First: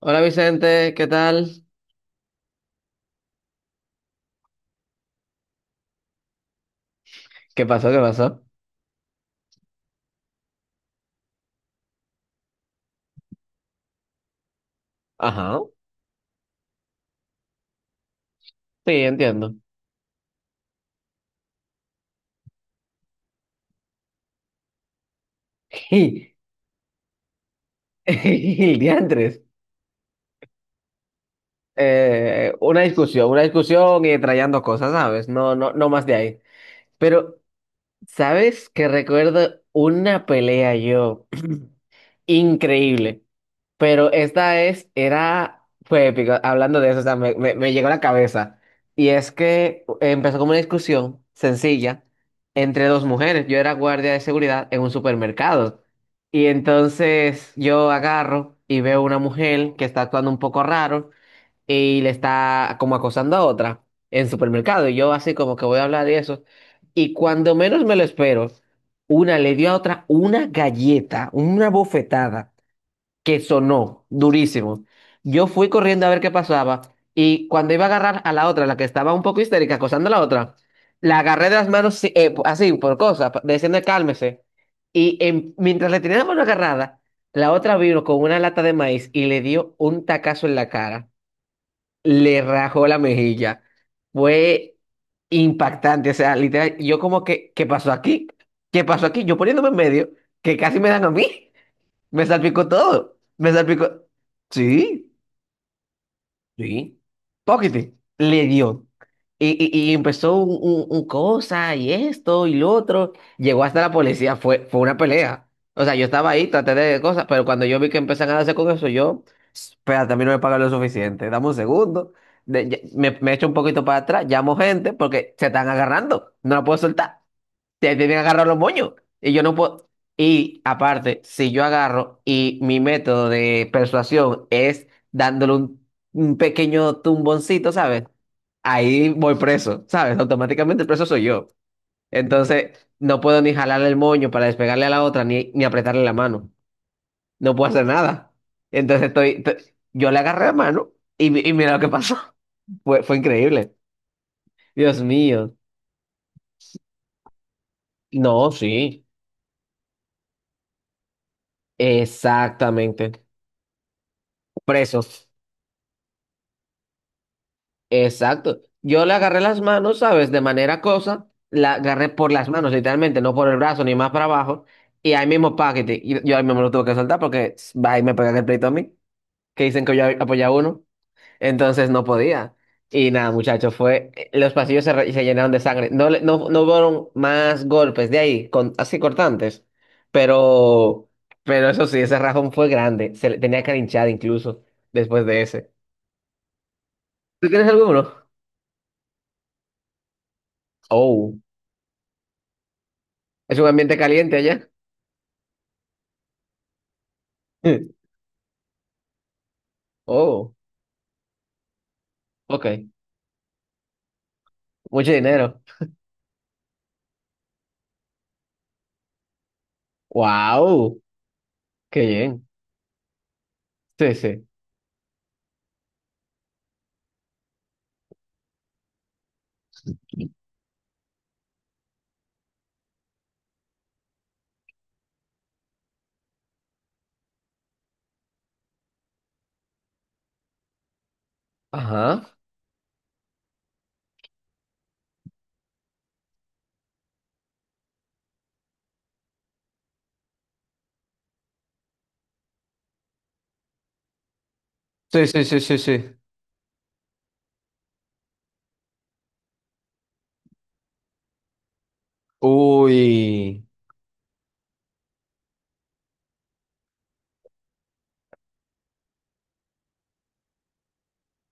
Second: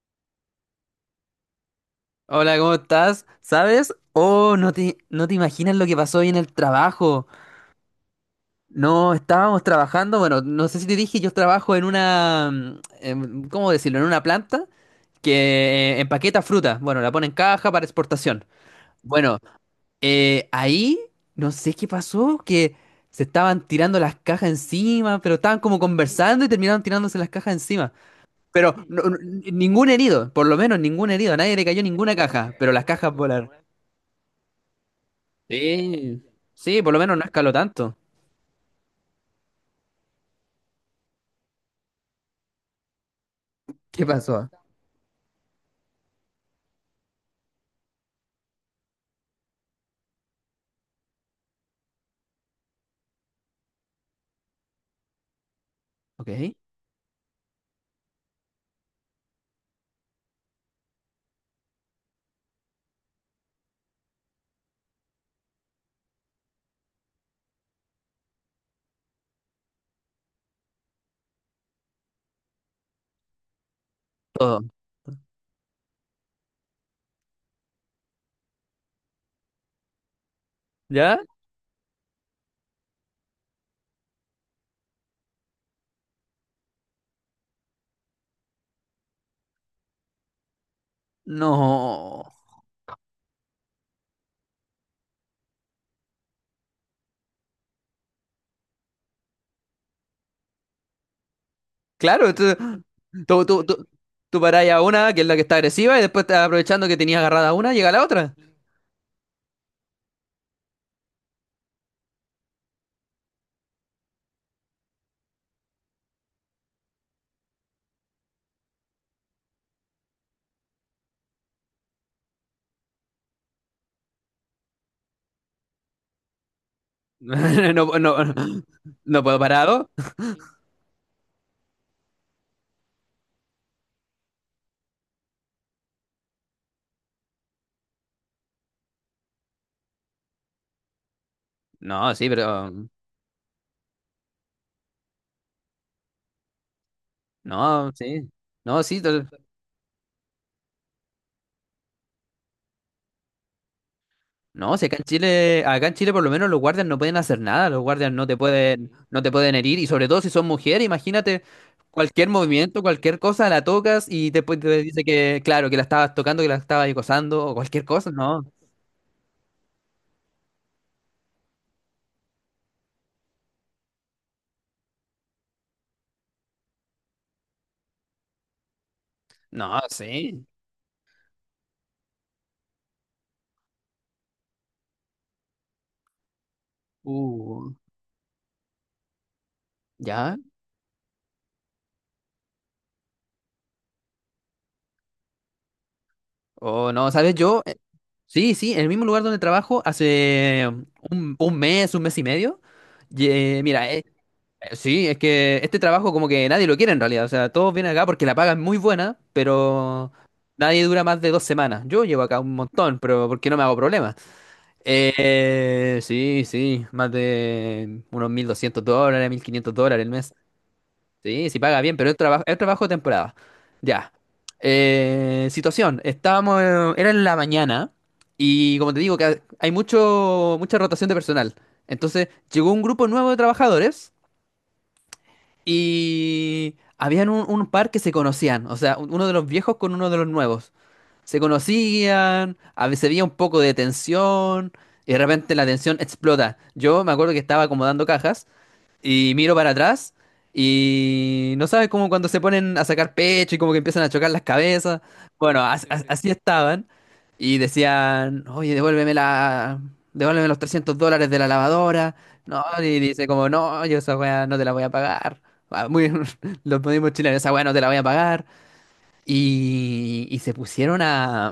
Hola Vicente, ¿qué tal? Hola, ¿cómo estás? ¿Sabes? Oh, no te imaginas lo que pasó hoy en el trabajo. ¿Qué pasó? ¿Qué pasó? No, estábamos trabajando, bueno, no sé si te dije, yo trabajo en una, ¿cómo decirlo? En una planta Ajá, que empaqueta fruta. Bueno, la pone en caja para exportación. sí, Bueno, entiendo. Ahí no sé qué pasó, que se estaban tirando las cajas encima, pero estaban como conversando y terminaron tirándose las cajas encima. Pero Diantres. ningún herido, por lo menos ningún herido, a nadie le cayó ninguna caja, pero Una las cajas discusión, una volaron. discusión y trayendo cosas, ¿sabes? No, no, no más de Sí, ahí. sí, por lo menos no Pero, escaló tanto. ¿sabes que recuerdo una pelea yo? Increíble. ¿Qué Pero pasó? Fue épico, hablando de eso, o sea, me llegó a la cabeza. Y es que empezó como una discusión sencilla entre dos mujeres. Yo era guardia de seguridad en un supermercado. Y Ok, entonces yo agarro y veo una mujer que está actuando un poco raro y le está como acosando a otra en supermercado. Y yo así como que voy a hablar de eso. Y cuando menos me lo espero, una le dio a otra una galleta, una bofetada que sonó todo. durísimo. Yo fui corriendo a ver qué pasaba y cuando iba a agarrar a la otra, la que estaba un poco histérica, acosando a la otra, ¿Ya? la agarré de las manos sí, así, por cosas, diciendo cálmese. Y mientras le tenía la mano agarrada, la otra vino con una lata de maíz y le dio un tacazo en la cara. No. Le rajó la mejilla. Fue impactante, o sea, literal, yo como que, ¿qué pasó aquí? ¿Qué pasó aquí? Yo poniéndome en medio, que casi me dan a mí. Me Claro, salpicó todo. tú, Me tú, tú, salpicó. tú parás a Sí, una, que es la que está agresiva, y después aprovechando que sí. tenías agarrada una, llega Pocket la otra. le dio. Y empezó un cosa y esto y lo otro. Llegó hasta la policía. Fue, fue una pelea. O sea, yo estaba ahí, traté de cosas, pero cuando yo vi que empezaron a darse con eso, yo. Espérate, a mí no me pagan lo suficiente. Dame un segundo. Me echo un poquito para atrás. Llamo gente porque se están agarrando. No la puedo soltar, te No, tienen que no, agarrar los moños. no Y puedo yo no parar a dos. puedo. Y aparte, si yo agarro y mi método de persuasión es dándole un pequeño tumboncito, ¿sabes? Ahí voy preso, ¿sabes? Automáticamente el preso soy yo. No, sí, pero. Entonces, no puedo ni jalarle el moño para despegarle a la otra, ni apretarle la mano. No puedo hacer No, sí. nada. No, sí. Entonces, yo le agarré la mano y mira lo que pasó. Fue, fue increíble. No, si acá Dios en mío. Chile, acá en Chile por lo menos los guardias no pueden hacer nada, los guardias no No, te sí. pueden, no te pueden herir, y sobre todo si son mujeres, imagínate cualquier movimiento, cualquier Exactamente. cosa, la tocas y después te dice Presos. que, claro, que la estabas tocando, que la estabas acosando, o cualquier cosa, no, Exacto. Yo le agarré las manos, ¿sabes? De manera cosa, la agarré por las manos, literalmente, no por el brazo ni más para abajo. Y ahí mismo, paquete. Y yo ahí mismo lo tuve que soltar porque va y me pegan el pleito a mí, que no, dicen que yo sí, apoyaba a uno. Entonces no podía. Y nada, muchachos, fue. Los pasillos se llenaron de sangre. No, no, no hubo más uh, golpes de ahí, con, así cortantes. ya, Pero, pero eso sí, ese rajón fue grande. Se le tenía que linchar incluso después de ese. o no, ¿sabes? ¿Tú Yo, tienes alguno? sí, sí, en el mismo lugar donde trabajo hace Oh. Un mes y medio, y, ¿Es un mira, ambiente caliente allá? Sí, es que este trabajo como que nadie lo quiere en realidad. O sea, todos vienen acá porque la paga es muy buena, pero Oh, nadie dura más de dos semanas. Yo llevo acá un ok. montón, pero porque no me hago problemas. Mucho dinero. Sí, sí, más de unos $1,200, $1,500 el mes. Wow, Sí, sí paga bien, qué pero bien. es trabajo de temporada. Ya. Sí, sí. Situación, estábamos, era en la mañana y como te digo, que hay mucha rotación de personal. Entonces llegó un grupo nuevo de trabajadores y habían un par que se conocían, o sea, uno de los viejos con uno de los nuevos. Se Ajá. conocían, a veces había un poco de tensión, y de repente la tensión explota. Yo me acuerdo que estaba acomodando cajas y miro para atrás y no sabes cómo cuando se ponen a sacar pecho y como que empiezan a chocar las cabezas. Sí, sí, sí, Bueno, sí, sí. Así estaban y decían, oye, devuélveme los $300 de la lavadora. No, y dice como, Uy. no, yo esa weá no te la voy a pagar. Ah, Muy, los mismos chilenos, esa weá no te la voy a pagar. Y se pusieron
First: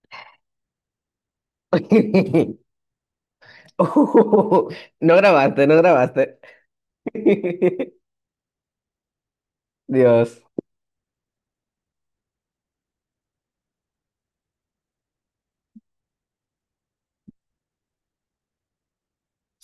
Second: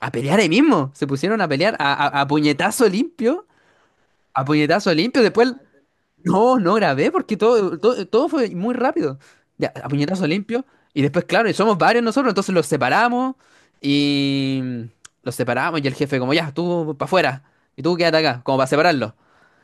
a pelear ahí mismo, se pusieron a pelear a, a puñetazo limpio. A Uh, puñetazo No limpio. Después, grabaste, no grabaste. no, no grabé porque todo fue muy rápido. Ya, a puñetazo Dios. limpio. Y después, claro, y somos varios nosotros, entonces los separamos y los separamos y el jefe como, ya, tú para afuera y tú quédate acá, como para separarlo.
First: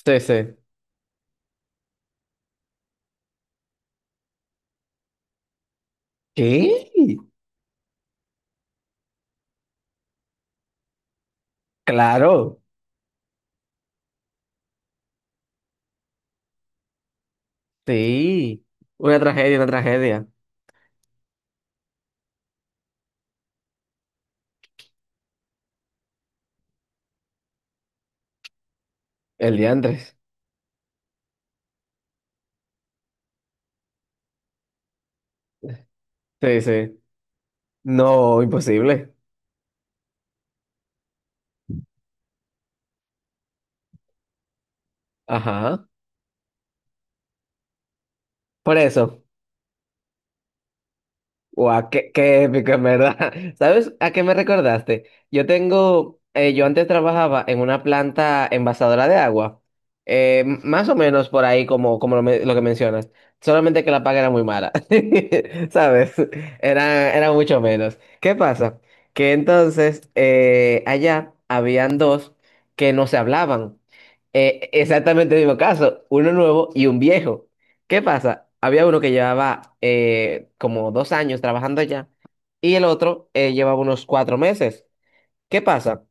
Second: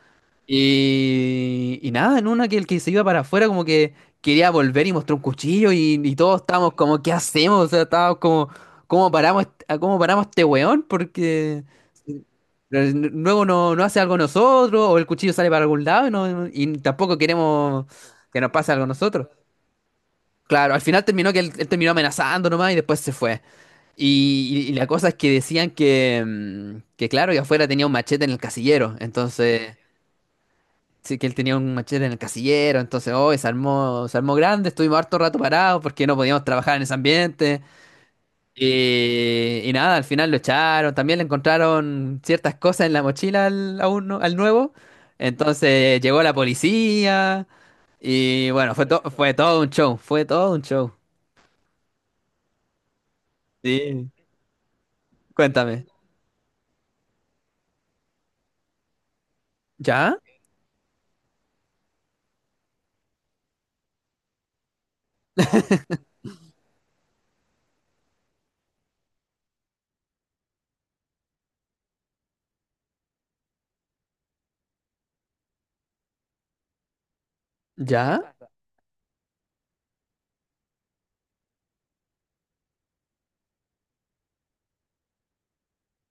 Sí, sí. Y nada, en una que el que se iba para afuera como que quería volver y mostró un cuchillo y todos estábamos ¿Qué? como, ¿qué hacemos? O sea, estábamos como, ¿cómo paramos este weón? Porque Claro. Luego no, no hace algo nosotros, o el cuchillo sale para algún lado y, y tampoco queremos que nos Sí. pase algo a Una nosotros. tragedia, una tragedia. Claro, al final terminó que él terminó amenazando nomás y después se fue. Y la cosa es que decían que, que claro, que afuera tenía un machete en el casillero. El Entonces, diantres. sí, que él tenía un machete en el casillero. Entonces, hoy se armó grande, estuvimos harto rato parados porque no podíamos Sí, trabajar en ese sí. ambiente. No, imposible. Y nada, al final lo echaron, también le encontraron ciertas cosas en la mochila al nuevo. Ajá. Entonces llegó la policía y bueno, Por fue, eso. fue todo un show, fue todo un show. Guau, qué épico, en verdad. ¿Sabes Sí. a qué me recordaste? Cuéntame. Yo antes trabajaba en una planta envasadora de agua, ¿Ya? Más o menos por ahí como lo que mencionas, solamente que la paga era muy mala, ¿sabes? Era, era mucho menos. ¿Qué pasa? Que entonces allá habían dos que no se hablaban. Exactamente el mismo caso, uno nuevo y un viejo. ¿Qué ¿Ya? pasa? Había uno que llevaba como 2 años trabajando allá y el otro llevaba unos 4 meses. ¿Qué pasa?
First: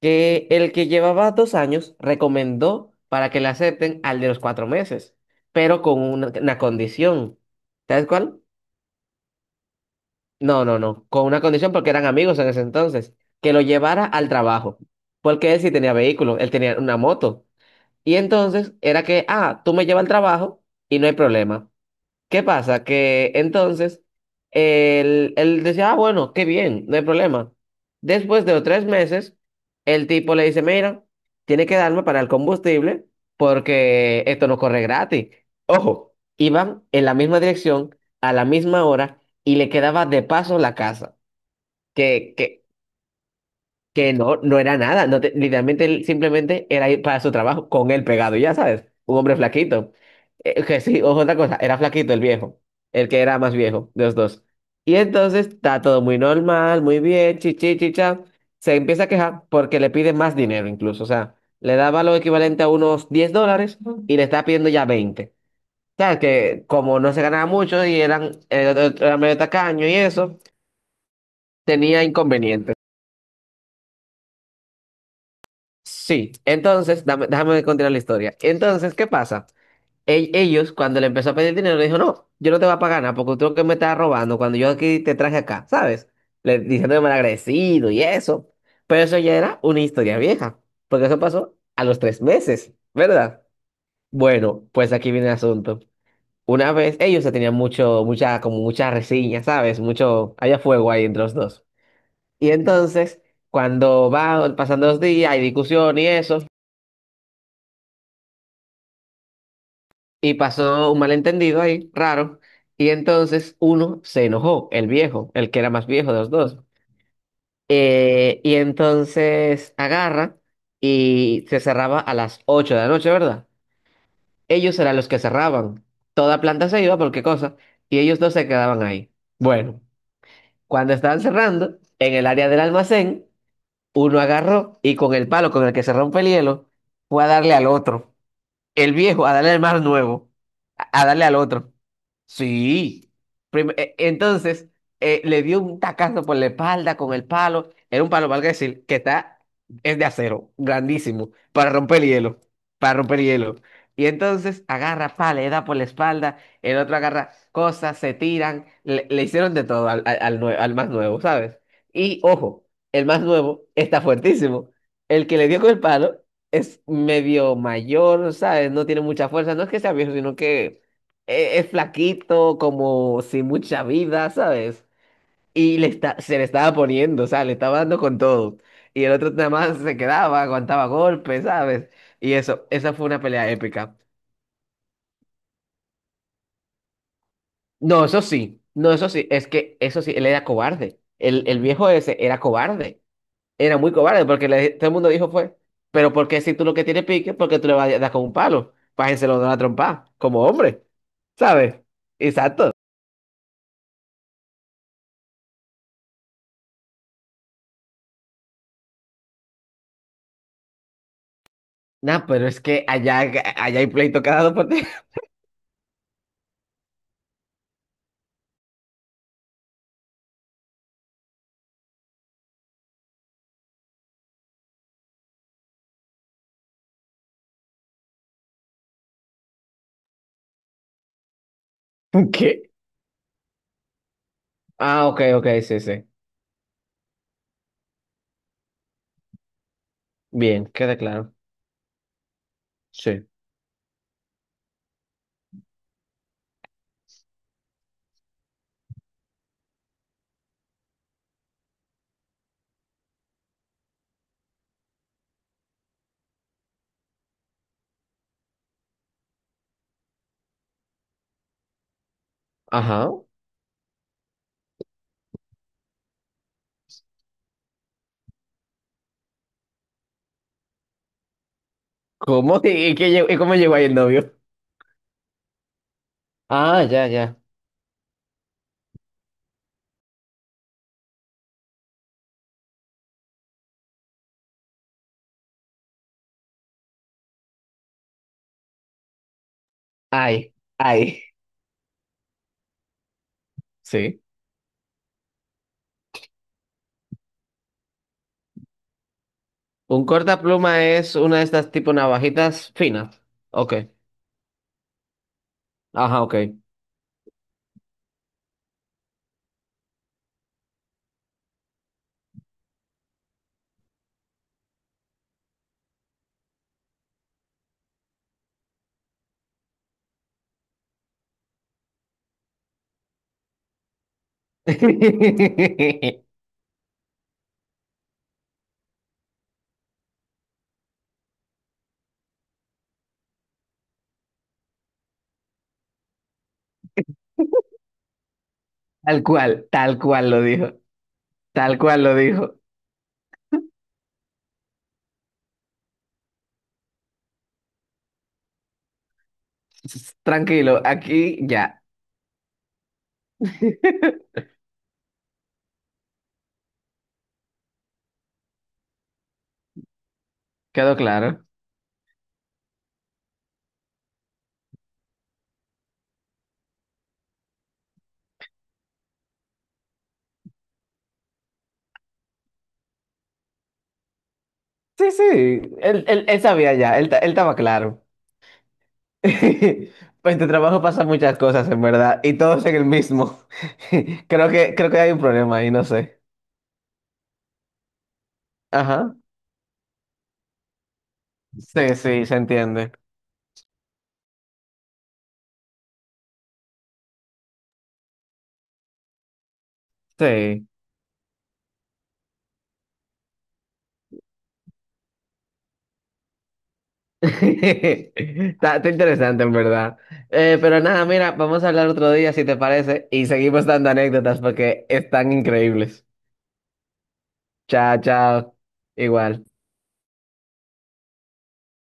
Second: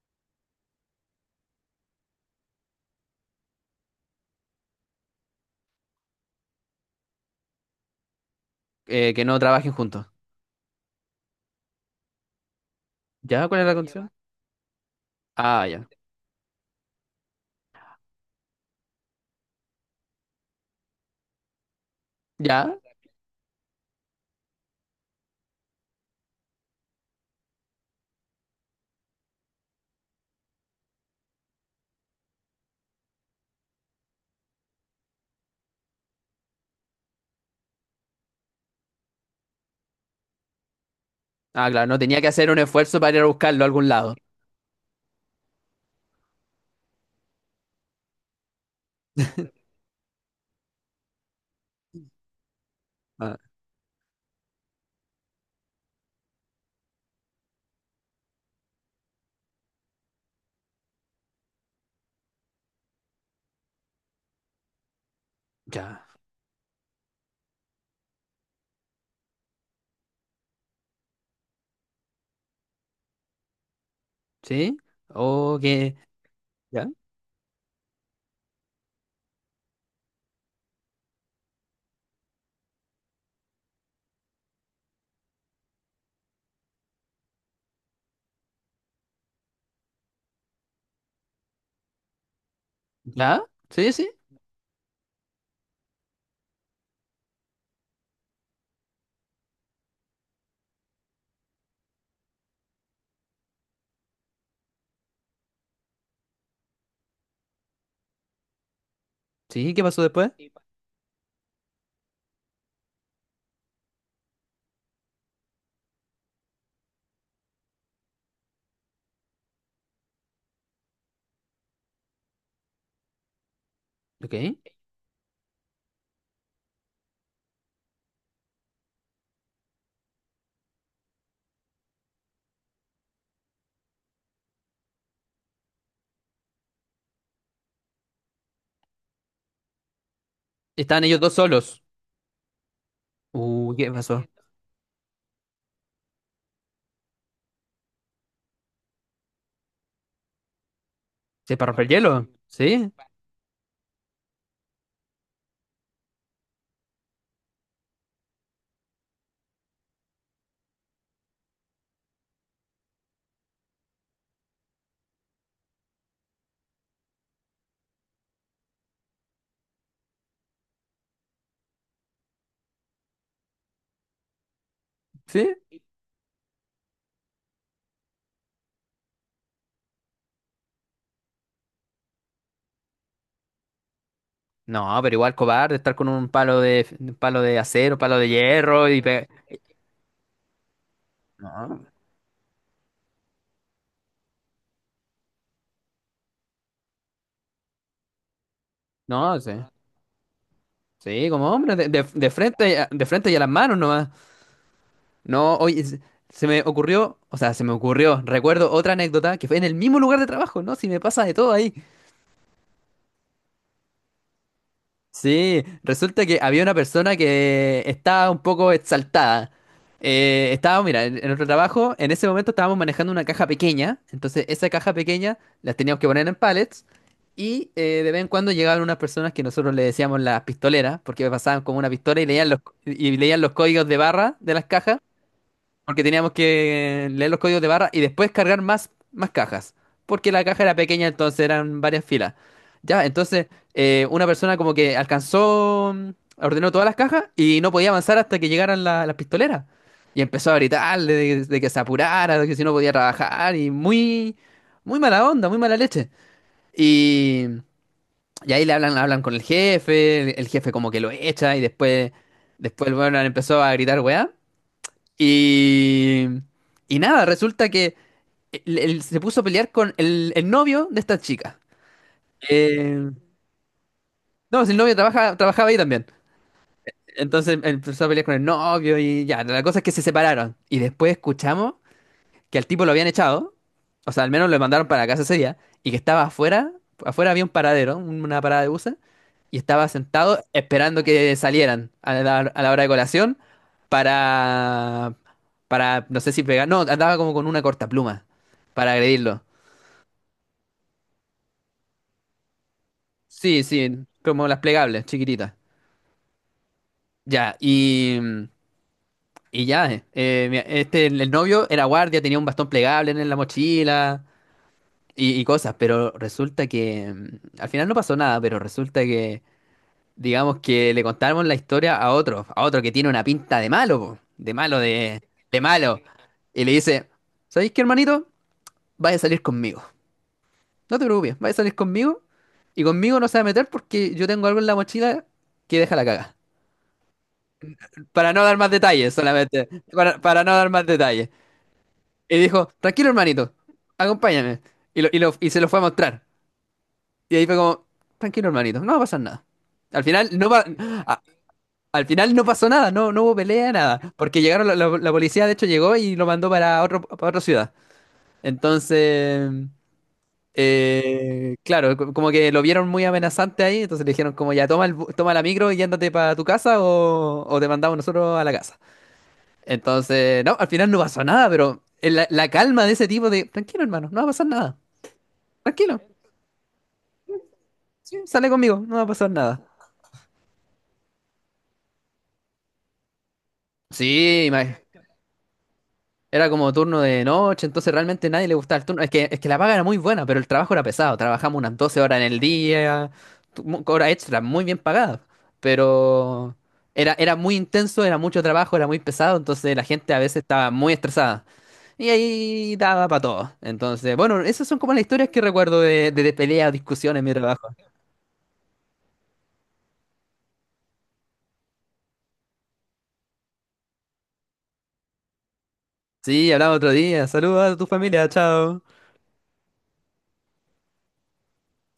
Que el que llevaba 2 años recomendó para que le acepten al de los 4 meses, pero con una condición. ¿Sabes cuál? Que no trabajen juntos. No, no, no. Con una condición porque eran amigos en ese entonces, ¿Ya? que ¿Cuál lo es la llevara condición? al trabajo. Porque él Ah, sí ya. tenía vehículo, él tenía una moto. Y entonces era que, ah, tú me llevas al trabajo y no hay problema. ¿Qué ¿Ya? pasa? Que entonces él decía, ah, bueno, qué bien, no hay problema. Después de los 3 meses, el tipo le dice, mira, tiene que darme para el combustible porque esto no corre gratis. Ojo, iban en la misma dirección, a la misma hora, y le quedaba de paso la casa. Ah, claro, no tenía que Que, hacer un que, esfuerzo para ir a buscarlo a algún que lado. no, no era nada. No te- Literalmente él simplemente era ir para su trabajo con él pegado, ya sabes. Un hombre flaquito. Que sí, ojo, otra cosa. Era flaquito el viejo. El que Ah, era más viejo de los dos. Y entonces está todo muy normal, muy bien, chichi, chicha. Se empieza a quejar porque le pide más dinero incluso. O sea, le daba lo equivalente a unos $10 y le está pidiendo ya 20. O ya. sea, que como no se ganaba mucho y era medio tacaño y eso, tenía inconvenientes. ¿Sí? ¿O qué? Sí, ¿Ya? entonces, déjame continuar la historia. Entonces, ¿qué pasa? Ellos, cuando le empezó a pedir dinero, le dijo, no, yo no te voy a pagar nada porque tú lo que me estás robando cuando yo aquí te traje acá, ¿sabes? Le diciendo mal agradecido y eso. Pero eso ya era una historia vieja, porque eso pasó a los 3 meses, ¿Ya? ¿verdad? ¿Sí, sí? Bueno, pues aquí viene el asunto. Una vez, ellos se tenían mucho, mucha reseña, ¿sabes? Mucho, había fuego ahí entre los dos. Y entonces, cuando va pasando los días, hay discusión y eso. ¿Sí? ¿Qué pasó después? Y pasó un malentendido ahí, raro. Y entonces uno se enojó, el viejo, el que era más viejo de los dos. Y entonces agarra y se cerraba a las 8 de la noche, ¿verdad? Ok. Ellos eran los que cerraban. Toda planta se iba, por qué cosa. Y ellos dos se quedaban ahí. Bueno, cuando estaban cerrando, en el área del almacén, uno agarró y con el palo con el que se rompe el hielo, fue a darle al otro. El viejo a darle al más nuevo, a Estaban a ellos darle dos al otro. solos. Sí. ¿Qué pasó? Entonces, le dio un tacazo por la espalda con el palo. Era un palo, valga decir, es de acero, grandísimo, ¿Se para para romper el romper el hielo? hielo, ¿Sí? para romper el hielo. Y entonces agarra pala, le da por la espalda, el otro agarra cosas, se tiran, le hicieron de todo al más nuevo, ¿sabes? Y ojo, el más nuevo está fuertísimo. El que le dio con el palo es medio mayor, ¿sabes? No tiene mucha fuerza, no es que sea viejo, sino que es flaquito, como sin mucha vida, ¿sabes? ¿Sí? Y se le estaba poniendo, o sea, le estaba dando con todo. Y el otro nada más se quedaba, aguantaba golpes, ¿sabes? Y eso, esa fue una pelea épica. No, pero igual cobarde estar con un palo de acero, No, palo eso de sí, hierro no, y eso sí, es que eso sí, él era cobarde. El No, viejo ese era cobarde, era muy cobarde, porque todo el mundo dijo fue, pero porque si tú lo que tienes pique, ¿porque tú le vas a dar con un palo? no Pájenselo de una sé. trompa, como hombre, Sí, como hombre, ¿sabes? De Exacto. frente, de frente y a las manos nomás. No, oye, se me ocurrió, o sea, se me ocurrió, recuerdo otra anécdota que fue en el mismo lugar de trabajo, ¿no? Si me pasa de todo ahí. Nah, pero es que allá hay pleito cada dos por tres. Sí, resulta que había una persona que estaba un poco exaltada. Estaba, mira, en nuestro trabajo, en ese momento estábamos manejando una caja pequeña, entonces esa caja pequeña las teníamos que poner en pallets y de vez en cuando llegaban unas personas que nosotros le decíamos las pistoleras, porque pasaban como una pistola y ¿Qué? y leían los códigos de barra de las cajas. Ah, ok, ok, sí, Porque sí. teníamos que leer los códigos de barra y después cargar más cajas. Porque la caja Bien, era queda pequeña, claro. entonces eran varias filas. Ya, Sí. entonces una persona como que alcanzó, ordenó todas las cajas y no podía avanzar hasta que llegaran las pistoleras. Y empezó a gritarle de que se apurara, de que si no podía trabajar y muy mala onda, muy mala leche. Y, y ahí le hablan, hablan con el jefe, el jefe como que lo echa y después Ajá. bueno, empezó a gritar weá. Y, y nada, resulta que él se puso a pelear con el novio de esta chica. ¿Cómo? ¿Y qué Eh, lle- y cómo llegó ahí el novio? no, si el novio trabajaba ahí también. Ah, ya, ya. Entonces él empezó a pelear con el novio y ya, la cosa es que se separaron. Y después escuchamos que al tipo lo habían echado, o sea, al menos lo mandaron para la casa ese día, y que estaba afuera, afuera había un paradero, una parada de buses, y estaba sentado Ay, esperando ay. que salieran a la hora de colación Sí. para, para, no sé si pegar, no, andaba como con una cortapluma para agredirlo. Un cortapluma es una de estas tipo navajitas finas. Sí, Ok. sí, como las plegables, chiquititas. Ajá, ok. Ya, y ya, este, el novio era guardia, tenía un bastón plegable en la mochila, y cosas, pero resulta que al final no pasó nada, pero resulta que, digamos que le contamos la historia a otro que tiene una pinta de malo, po, de malo, de malo, y le dice, ¿sabéis qué, hermanito? Vaya a salir conmigo, no te preocupes, vaya a salir conmigo, y conmigo no se va a meter porque yo tengo algo en la mochila que deja la caga. Para no dar más detalles, solamente, tal cual lo para no dar dijo. más detalles. Tal cual lo Y dijo. dijo, tranquilo, hermanito, acompáñame, y, y se lo fue a mostrar. Y ahí fue como, tranquilo, hermanito, no va a pasar nada. Al final no va, Tranquilo, a- aquí ya. al final no pasó nada, no, no hubo pelea, nada. Porque llegaron, la policía de hecho llegó y lo mandó para otro, para otra ciudad. Entonces, Quedó claro. Claro, como que lo vieron muy amenazante ahí, entonces le dijeron como ya toma toma la micro y ándate para tu casa o te mandamos nosotros a la casa. Entonces, no, al final no pasó nada, pero el- la calma de ese tipo de, tranquilo, hermano, no va a pasar nada. Sí, sí, Tranquilo, él sabía ya, él estaba claro. sí, sale conmigo, no va a pasar nada. Pues en tu trabajo pasan muchas cosas, en verdad, y todos en el mismo. Creo Sí, que, creo que hay un problema ahí, no sé. era como turno de noche, entonces realmente nadie le gustaba el turno. Ajá. Es que la paga era muy buena, pero el trabajo era pesado. Trabajamos unas Sí, 12 horas en sí, se el entiende. día, horas extras muy bien pagadas. Pero era, era muy intenso, era mucho trabajo, era muy pesado, entonces la gente a veces Sí. estaba muy estresada. Y ahí daba para todo. Entonces, bueno, esas son como las historias que recuerdo de, de peleas, discusiones en mi trabajo. Está interesante, en verdad. Pero nada, mira, vamos a hablar otro día, si te parece, y seguimos dando anécdotas porque están increíbles. Sí, hablamos otro día. Saludos a tu Chao, familia, chao. chao. Igual.